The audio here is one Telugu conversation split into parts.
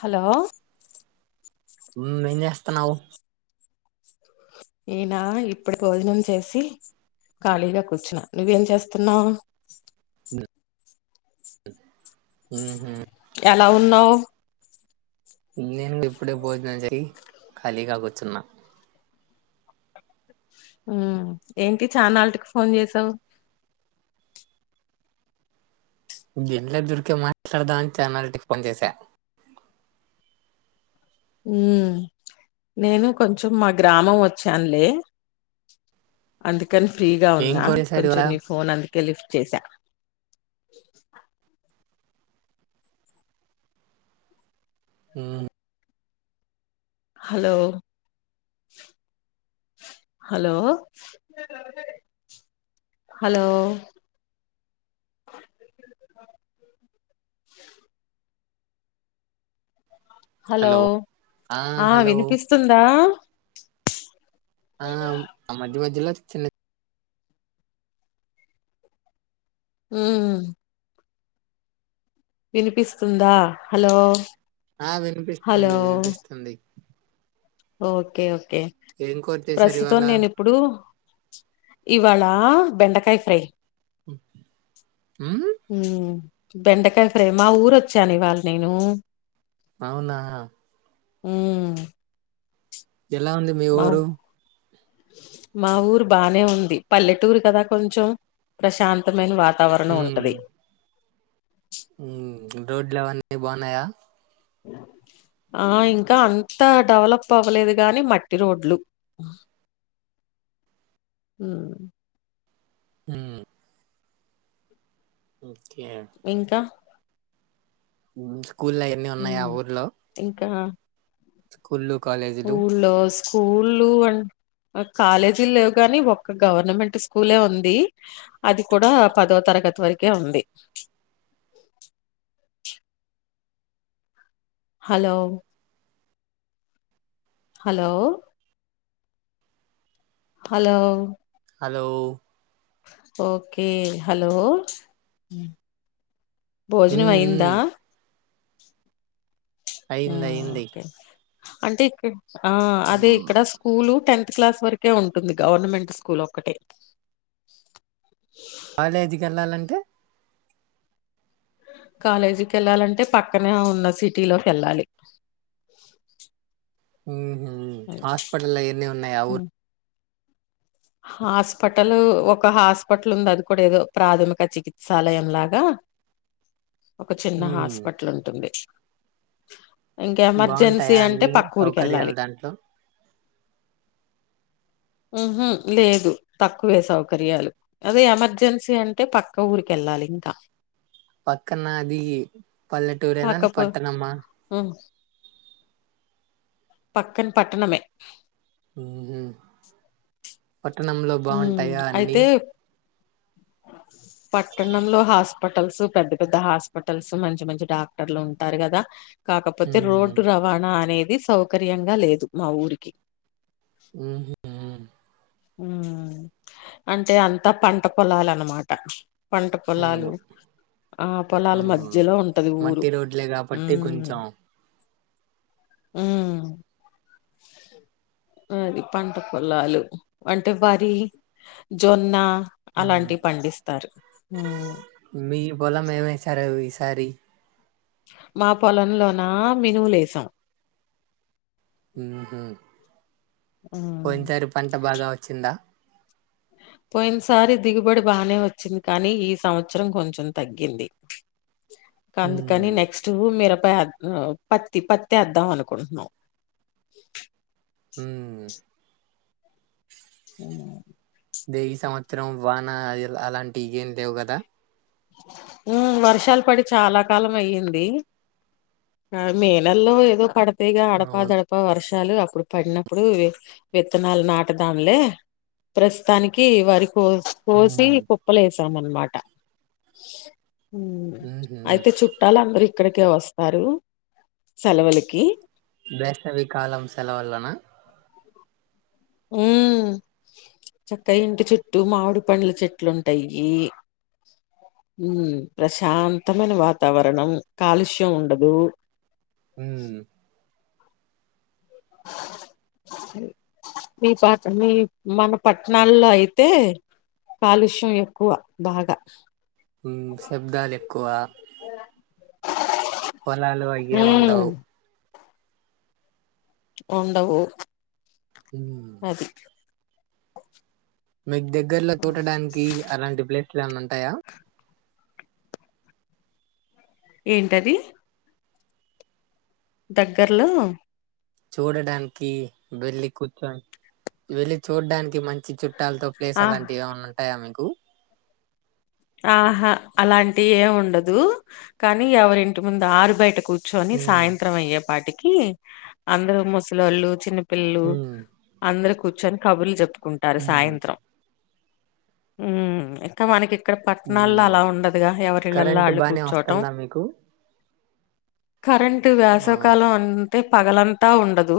హలో మే చేస్తానువు ఈయనా ఇప్పుడు భోజనం చేసి ఖాళీగా కూర్చున్నా నువ్వేం చేస్తున్నావు ఆ ఎలా ఉన్నావు ఇం ఇప్పుడ పోోజనం చేయి కలిగా కొచున్నా ఏంటి చాలా ఫోన్ చేసావు దొరికే మాట్లాడదాం అని చాలా నాటికి ఫోన్ చేసా ఉ నేను కొంచెం మా గ్రామం వచ్చానులే అందుకని ఫ్రీగా ఏం ఉన్నా కూర చేశారు కొంచెం ఇవాళ నీ ఫోన్ అందు లిఫ్ట్ చేసా ఆ హలో హలో హలో హలో ఆ వినిపిస్తుందా ఆ ఆ మధ్య మధ్యలో చిన్న హ వినిపిస్తుందా హలో ఆ హలో వినిపిస్తుంది వినిపిస్తుంది ఓకే ఓకే ఏం కూర చేశారు ప్రస్తుతం ఇవాళ నేను ఇప్పుడు ఇవాళ బెండకాయ ఫ్రై ఉమ్ ఉమ్ బెండకాయ ఫ్రేమా ఊరొచ్చాను ఇవాళ నేను అవునా మ్మ్ హ్హ్ ఎలా ఉంది మీ ఊరు మా ఊరు బానే ఉంది పల్లెటూరు కదా కొంచెం ప్రశాంతమైన వార్త్ వాతావరణం ఉంటది మ్ ప్చ్ రోడ్లు అవన్నీ బాగున్నాయా అ [unintelligible] ఆ ఇంకా అంతా డెవలప్ అవ్వలేదు గాని మట్టి రోడ్లు మ్మ్ హ్ మ్మ్ హ్హ్ ఓ [unintelligible] ఇంకా స్కూల్ ఎన్ని ఉన్నాయి ఆ ఉమ్ ఊర్లో ఇంకా స్కూల్ ఊళ్ళో స్కూళ్లు అంట్ కాలేజీలు లేవుగాని ఒక్క గవర్నమెంట్ స్కూలే ఉంది అది కూడా పదో తరగత్ పదో తరగతి వరకే ఉంది hello hello hello hello okay hello హ్మ్. భోజనం అయిందా హ్మ్. అయింది. మ్మ్ అయింది. ఓకే అంటే ఇక్క అ అదే హ్మ్. ఇక్కడ స్కూల్ టెన్త్ క్లాస్ వరకే ఉంటుంది గవర్నమెంట్ స్కూల్ ఒకటే కాలేజికెళ్ళాలంటే కాలేజీకి ఎళ్ళాలంటే పక్కనే ఉన్న సిటీ లోకెళ్ళాలి [inaudible] ఊహు హాస్పిటల్ ఇయన్ని ఉన్నాయ ఆ ఊరు ఉమ్. హాస్పిటల్ ఒక హాస్పిటల్ ఉంది అది కూడా ఏదో ప్రాథమిక చికిత్సాలయం లాగా ఒక చిన్న హ్మ్. హాస్పిటల్ ఉంటుంది ఇంకెమర్జెన్సీ బావుంటాయా అంటే అన్ని పక్క సౌకర్యాలు ఊరికేళ్ళాలి దాంట్లో? ఊహు లేదు తక్కువే సౌకర్యాలు అదే ఎమర్జెన్సీ అంటే పక్క ఊరికేళ్ళాలి ఇంకా పక్కన్న అది పల్లెటూరెనా పట్టణమా పక్కన్ పట్టణమే ఉహూ ఉ అయితే పట్టణంలో హాస్పిటల్స్ పెద్ద పెద్ద హాస్పిటల్స్ మంచి మంచి డాక్టర్లు ఉంటారు గదా కాకపోతే హ్మ్. రోడ్డు రవాణా అనేది సౌకర్యంగా లేదు మా ఊరికి ఊహు ఉ అంటే అంతా పంట పొలాలనమాట పంట పొలాలు అవును. ఆ పొలాల హ్మ్. మధ్యలో ఉంటది ఊరు మట్టి రోడ్లే ఉ గాబట్టి కొంచెం మ్మ్ అది పంట పొలాలు అంటే వరి, జొన్న హ్మ్. అలాంటివి పండిస్తారు మీ పొలం ఏమేసారు ఈసారి మా పొలంలోన మినుములేసాం మ్మ్ హ్హ్ వేసాం పోయినసారి పంట బాగా వచ్చిందా పోయినసారి దిగుబడి బానే వచ్చింది కానీ ఈ సంవత్సరం కొంచెం తగ్గింది ఇంక అందుకని హ్మ్. నెక్స్ట్ మీరు పత్తి పత్తి యేద్దాం అనుకుంటున్నాం ఊ ఆ దే ఈ సంవత్సరం వాన అలాంటి ఏం లేవు కదా ఉ వర్షాలు పడి చాలా కాలం అయ్యింది ఆ మేనెల్లో ఏదో పడతయిగా అడప అవును దడప వర్ష చాలు అప్పుడు పడినప్పుడు విత్తనాలు నాటదాంలే ప్రస్తుతానికి వరి కో కోసి ఉమ్, కుప్పలే వసామన్నమాట ఉహు. అయితే చుట్టాలందరు ఇక్కడికే వస్తారు సెలవులకి వేశవికాలం సెలవల్లన ఉమ్ చక్క ఇంటి చెుట్టు మామిడి పండ్ల చెట్లుంటాయి ఉ ప్రశాంతమైన వాతావరణం కాలుష్యం ఉండదు ఉమ్ స మీ ప మీ మన పట్టణాల్లో అయితే కాలుష్యం ఎక్కువ బాగా ఉ శబ్దాలెక్కువ పొలాలు అయ్యే ఉమ్, ఉండవు ఉండవు ఉ అది మీకు దగ్గర్లో తూటడానికి అలాంటి ప్లాస్లు ఏన్న ఉంటాయా ఏంటది దగ్గర్లో చూడడానికి వెళ్లి కూర్చో వెళ్లిి చూడడానికి మంచి చుట్టూ ట్టాలతో ప్లేస్ ఆహ్ అలాంటివి ఏనా ఉంటాయా మీకు ఆహా అలాంటి ఏం ఉండదు కానీ ఎవరింటి ముందు ఆరు బయట కూర్చ కూర్చొని ఉమ్, సాయంత్రం అయ్యేపాటికి అందరుూ ముసలళ్ళు చిన్న పిల్లు ఉమ్, అందరు కూర్చొని కబుర్లు చెప్పుకుంటారు ఉమ్, సాయంత్రం హ్మ్మ్ క్క మనకి ఇక్కడ పట్టణాల్లో ఉమ్. అలా ఉండదుగా ఎవరిళ్లల్లో కరెంట్ వాళ్ళు బానే కూర్చోటం వస్తుందా మీకు కరెంటు ఆ, వేసవకాలం అంటే పగలంతా ఉండదు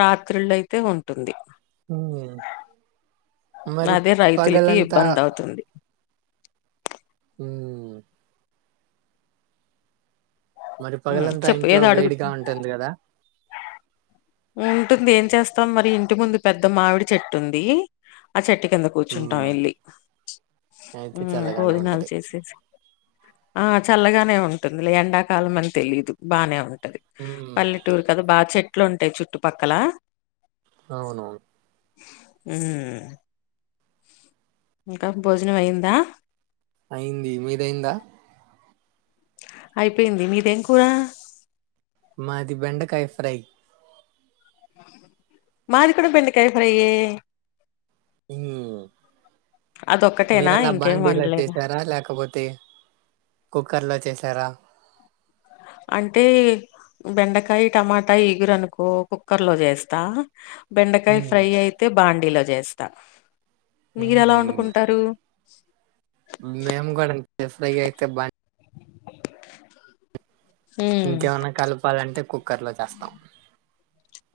రాత్రిళ్ళయితే ఉంటుంది మరి అదే రైతులకి పగలంతా ఇబ్బందవుతుంది. ఆ మరి హ్మ్. పగలంతా చెప్పు ఇంట్లో ఏదో అడుగు వేడిగా ఉంటుంది కదా ఉంటుంది ఏం చేస్తాం మరి ఇంటి ముందు పెద్ద మామిడి చెట్టు ఉంది ఆ చెట్టు కింద కూర్చుంటాం హ్మ్. వెళ్లి అయితే చల్లగానే భోజనాలు ఉంటది. చేసేసి ఆ చల్లగానే ఉంటుంది ఎండాకాలం అని తెలిదు బాగానే ఉంటుంది ది హ్మ్. పల్లెటూరు కదా బాగా చెట్లు ఉంటాయి చుట్టుపక్కల అవును హ్మ్మ్ ఇంకా భోజనం అయ్యిందా అయింది మీదయిందా అయిపోయింది మీది ఏమి కూరా మాది బెండకాయ ఫ్రై మాది కూడ బెండకాయ ఫ్రైయే ఊ అదొక్కటేనా మీరెలా ఇంకేం బాండీలో వండలేదా చేసారా లేకపోతే కుక్కర్ లో చేసారా అంటే బెండకాయ టమాటా ఈగురనుకో కుక్కర్ లో చేస్తా బెండకాయ హ్మ్. ఫ్రై అయితే బాండీలో చేస్తా మీరు ఎలా హుహు. వండుకుంటారూ మేము గూడా అంతే ఫ్రై అయితే బా ఉమ్ ఇంకేమన్నా కలపాలంటే కుక్కర్ లో చేస్తాం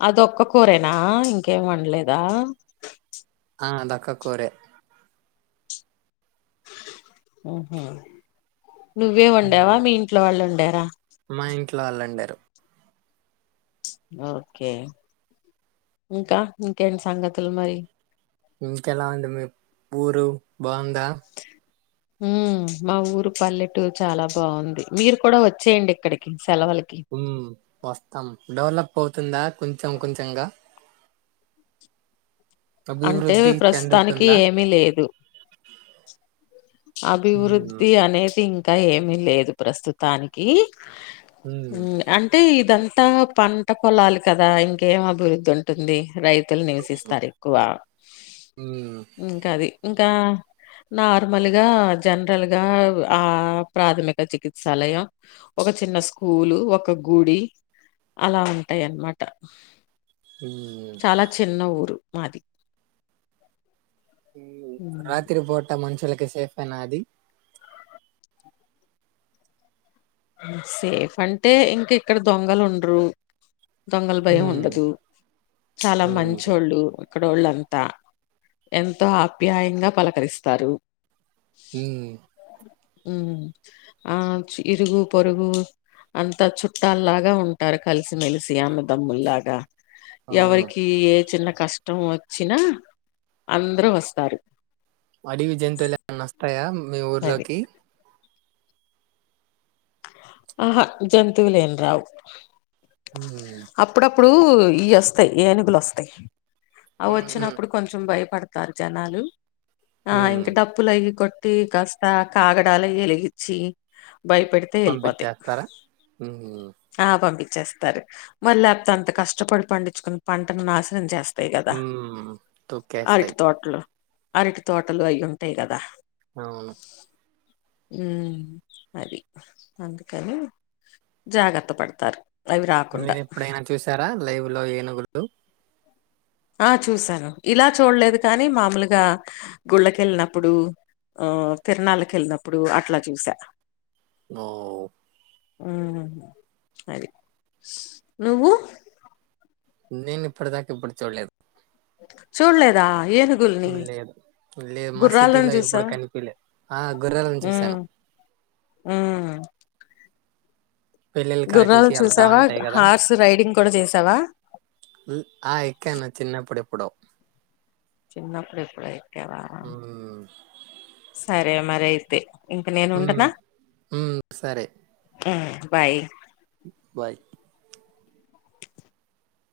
అదొక్క కూరేనా ఇంకేం వండలేదా ఆ అదక్క కూరే ఆహ నువ్వే వండావా హ్మ్. మీ ఇంట్లో వాళ్ళు వండార మా ఇంట్లో వాళ్ళండారు ఓకే ఇంకా ఇంకేంటి సంగతులు మరి ఇంకెలా ఉంది మీ ఊరు బావుందా హూ మా ఊరు పల్లెటూరు చాలా బాగుంది మీరు కూడా వచ్చేయండి ఇక్కడికి సెలవులకి ఉమ్ వస్తాం డెవలప్ అవుతుందా కొంచెం కొంచెంగా అంటే అభివృద్ధి ప్రస్తుతానికి చెందుతుందా ఏమీ లేదు ఉమ్ అభివృద్ధి అనేది ఇంకా ఏమీ లేదు ప్రస్తుతానికి ఉమ్ అంటే ఇదం తా పంట పొలాలు కదా ఇంకేం అభివృద్ధి ఉంటుంది రై తులు నివసిస్తారు ఎక్కువ ఉమ్ ఇంకది ఇంకా నా ర్మల్ గా జనరల్ గా ఆ ప్రాథమిక చికిత్సాలయం ఒక చిన్న స్కూ పూలు ఒక గుడి అలా ఉంటాయిన్నమాట ఉమ్ చాలా చిన్న ఊరు మాది ఉ హ్మ్. రాత్రి పూట మనుషులకి సేఫేనా అది సేఫ్ అంటే ఇంక ఇక్కడ దొంగలు ఉండరు దొంగల భయం ఉమ్ ఉండదు చాలా ఉమ్ మంచోళ్ళు ఇక్కడోళ్ళంతా ఎంతో ఆప్యాయంగా పలకరిస్తారు ఊ ఉ ఆ చ్ ఇరుగు పొరుగు అంతా చుట్టాల్లాగా ఉంటారు కలిసిమెలిసి అన్నదమ్ముల్లాగా అవును ఎవరికీ ఏ చిన్న కష్టం వచ్చినా అందరూ వస్తారు అడివి జయతువులేమన్న వస్తాయా మీ అది ఊర్లోకి ఆహా జంతువులేం రావు ఉ ఇప్పుడూ ఇయ్యేస్తయి ఏనుగులొస్తయి అవి ఉహు ఉమ్ వచ్చినప్పుడు కొంచెం భయపడ్ తారు జనాలు ఆ ఉమ్. ఇంకా డప్పులు అయ్యి కొట్ టీ కాస్త కాగడాల ఎలిగీచ్చి భయప తే ఎళ్ళిపోయి పంపించేస్తారా ఉమ్ ఆ పంపి చేస్తారు మళ్ళ లేపోతే అంతంత కష్టపడి పండించుకుని పంటను నాశనం చేస్ తాయి కదా ఉమ్ అరటి తొక్కేస్తాయి తోటలు అరటి తోటలు అయు ఉంటాయి కదా అవును ఉ అది అందుకని జాగ్రత్త పడతారు అవి రాకుండా మీరుప్పుడైనా చూసారా లైవ్ లో ఏనుగులు ఆ చూసాను ఇలా చూడలేదు కానీ మామూలుగా గుళ్ళకెళ్ళినప్పుడు ఉ తిరణాలకు ఎళ్ళినప్పుడు అట్లా చూసా ఓ ఉ అరి నువ్వు. నేను ఇప్పటిదాకా ఇప్పుడు చూడలేదు. చూడలేదా. ఏనుగుల్ని లేదు లేదు మా గుర్రాలని సిటీలో ఎప్పుడు చూసావా కనిపిలే ఆ గుర్రాలను ఉ చూసాను మ్. పెళ్ళిళ్ళకి గుర్రాలు ఆటిలకి వెళ్తా చూసావా ఉంటాయి హార్స్ రైడింగ్ కూడా చేసావా. మ్ ఆ ఎక్కాను చిన్నప్పుడు ఎప్పుడో. చిన్నప్పుడు ఎప్పుడో ఎక్కవా ఉమ్ సరే మరి అయితే. ఇంక నేను ఉమ్ ఉండనా ఉమ్ సరే ఉమ్ బాయ్. బాయ్.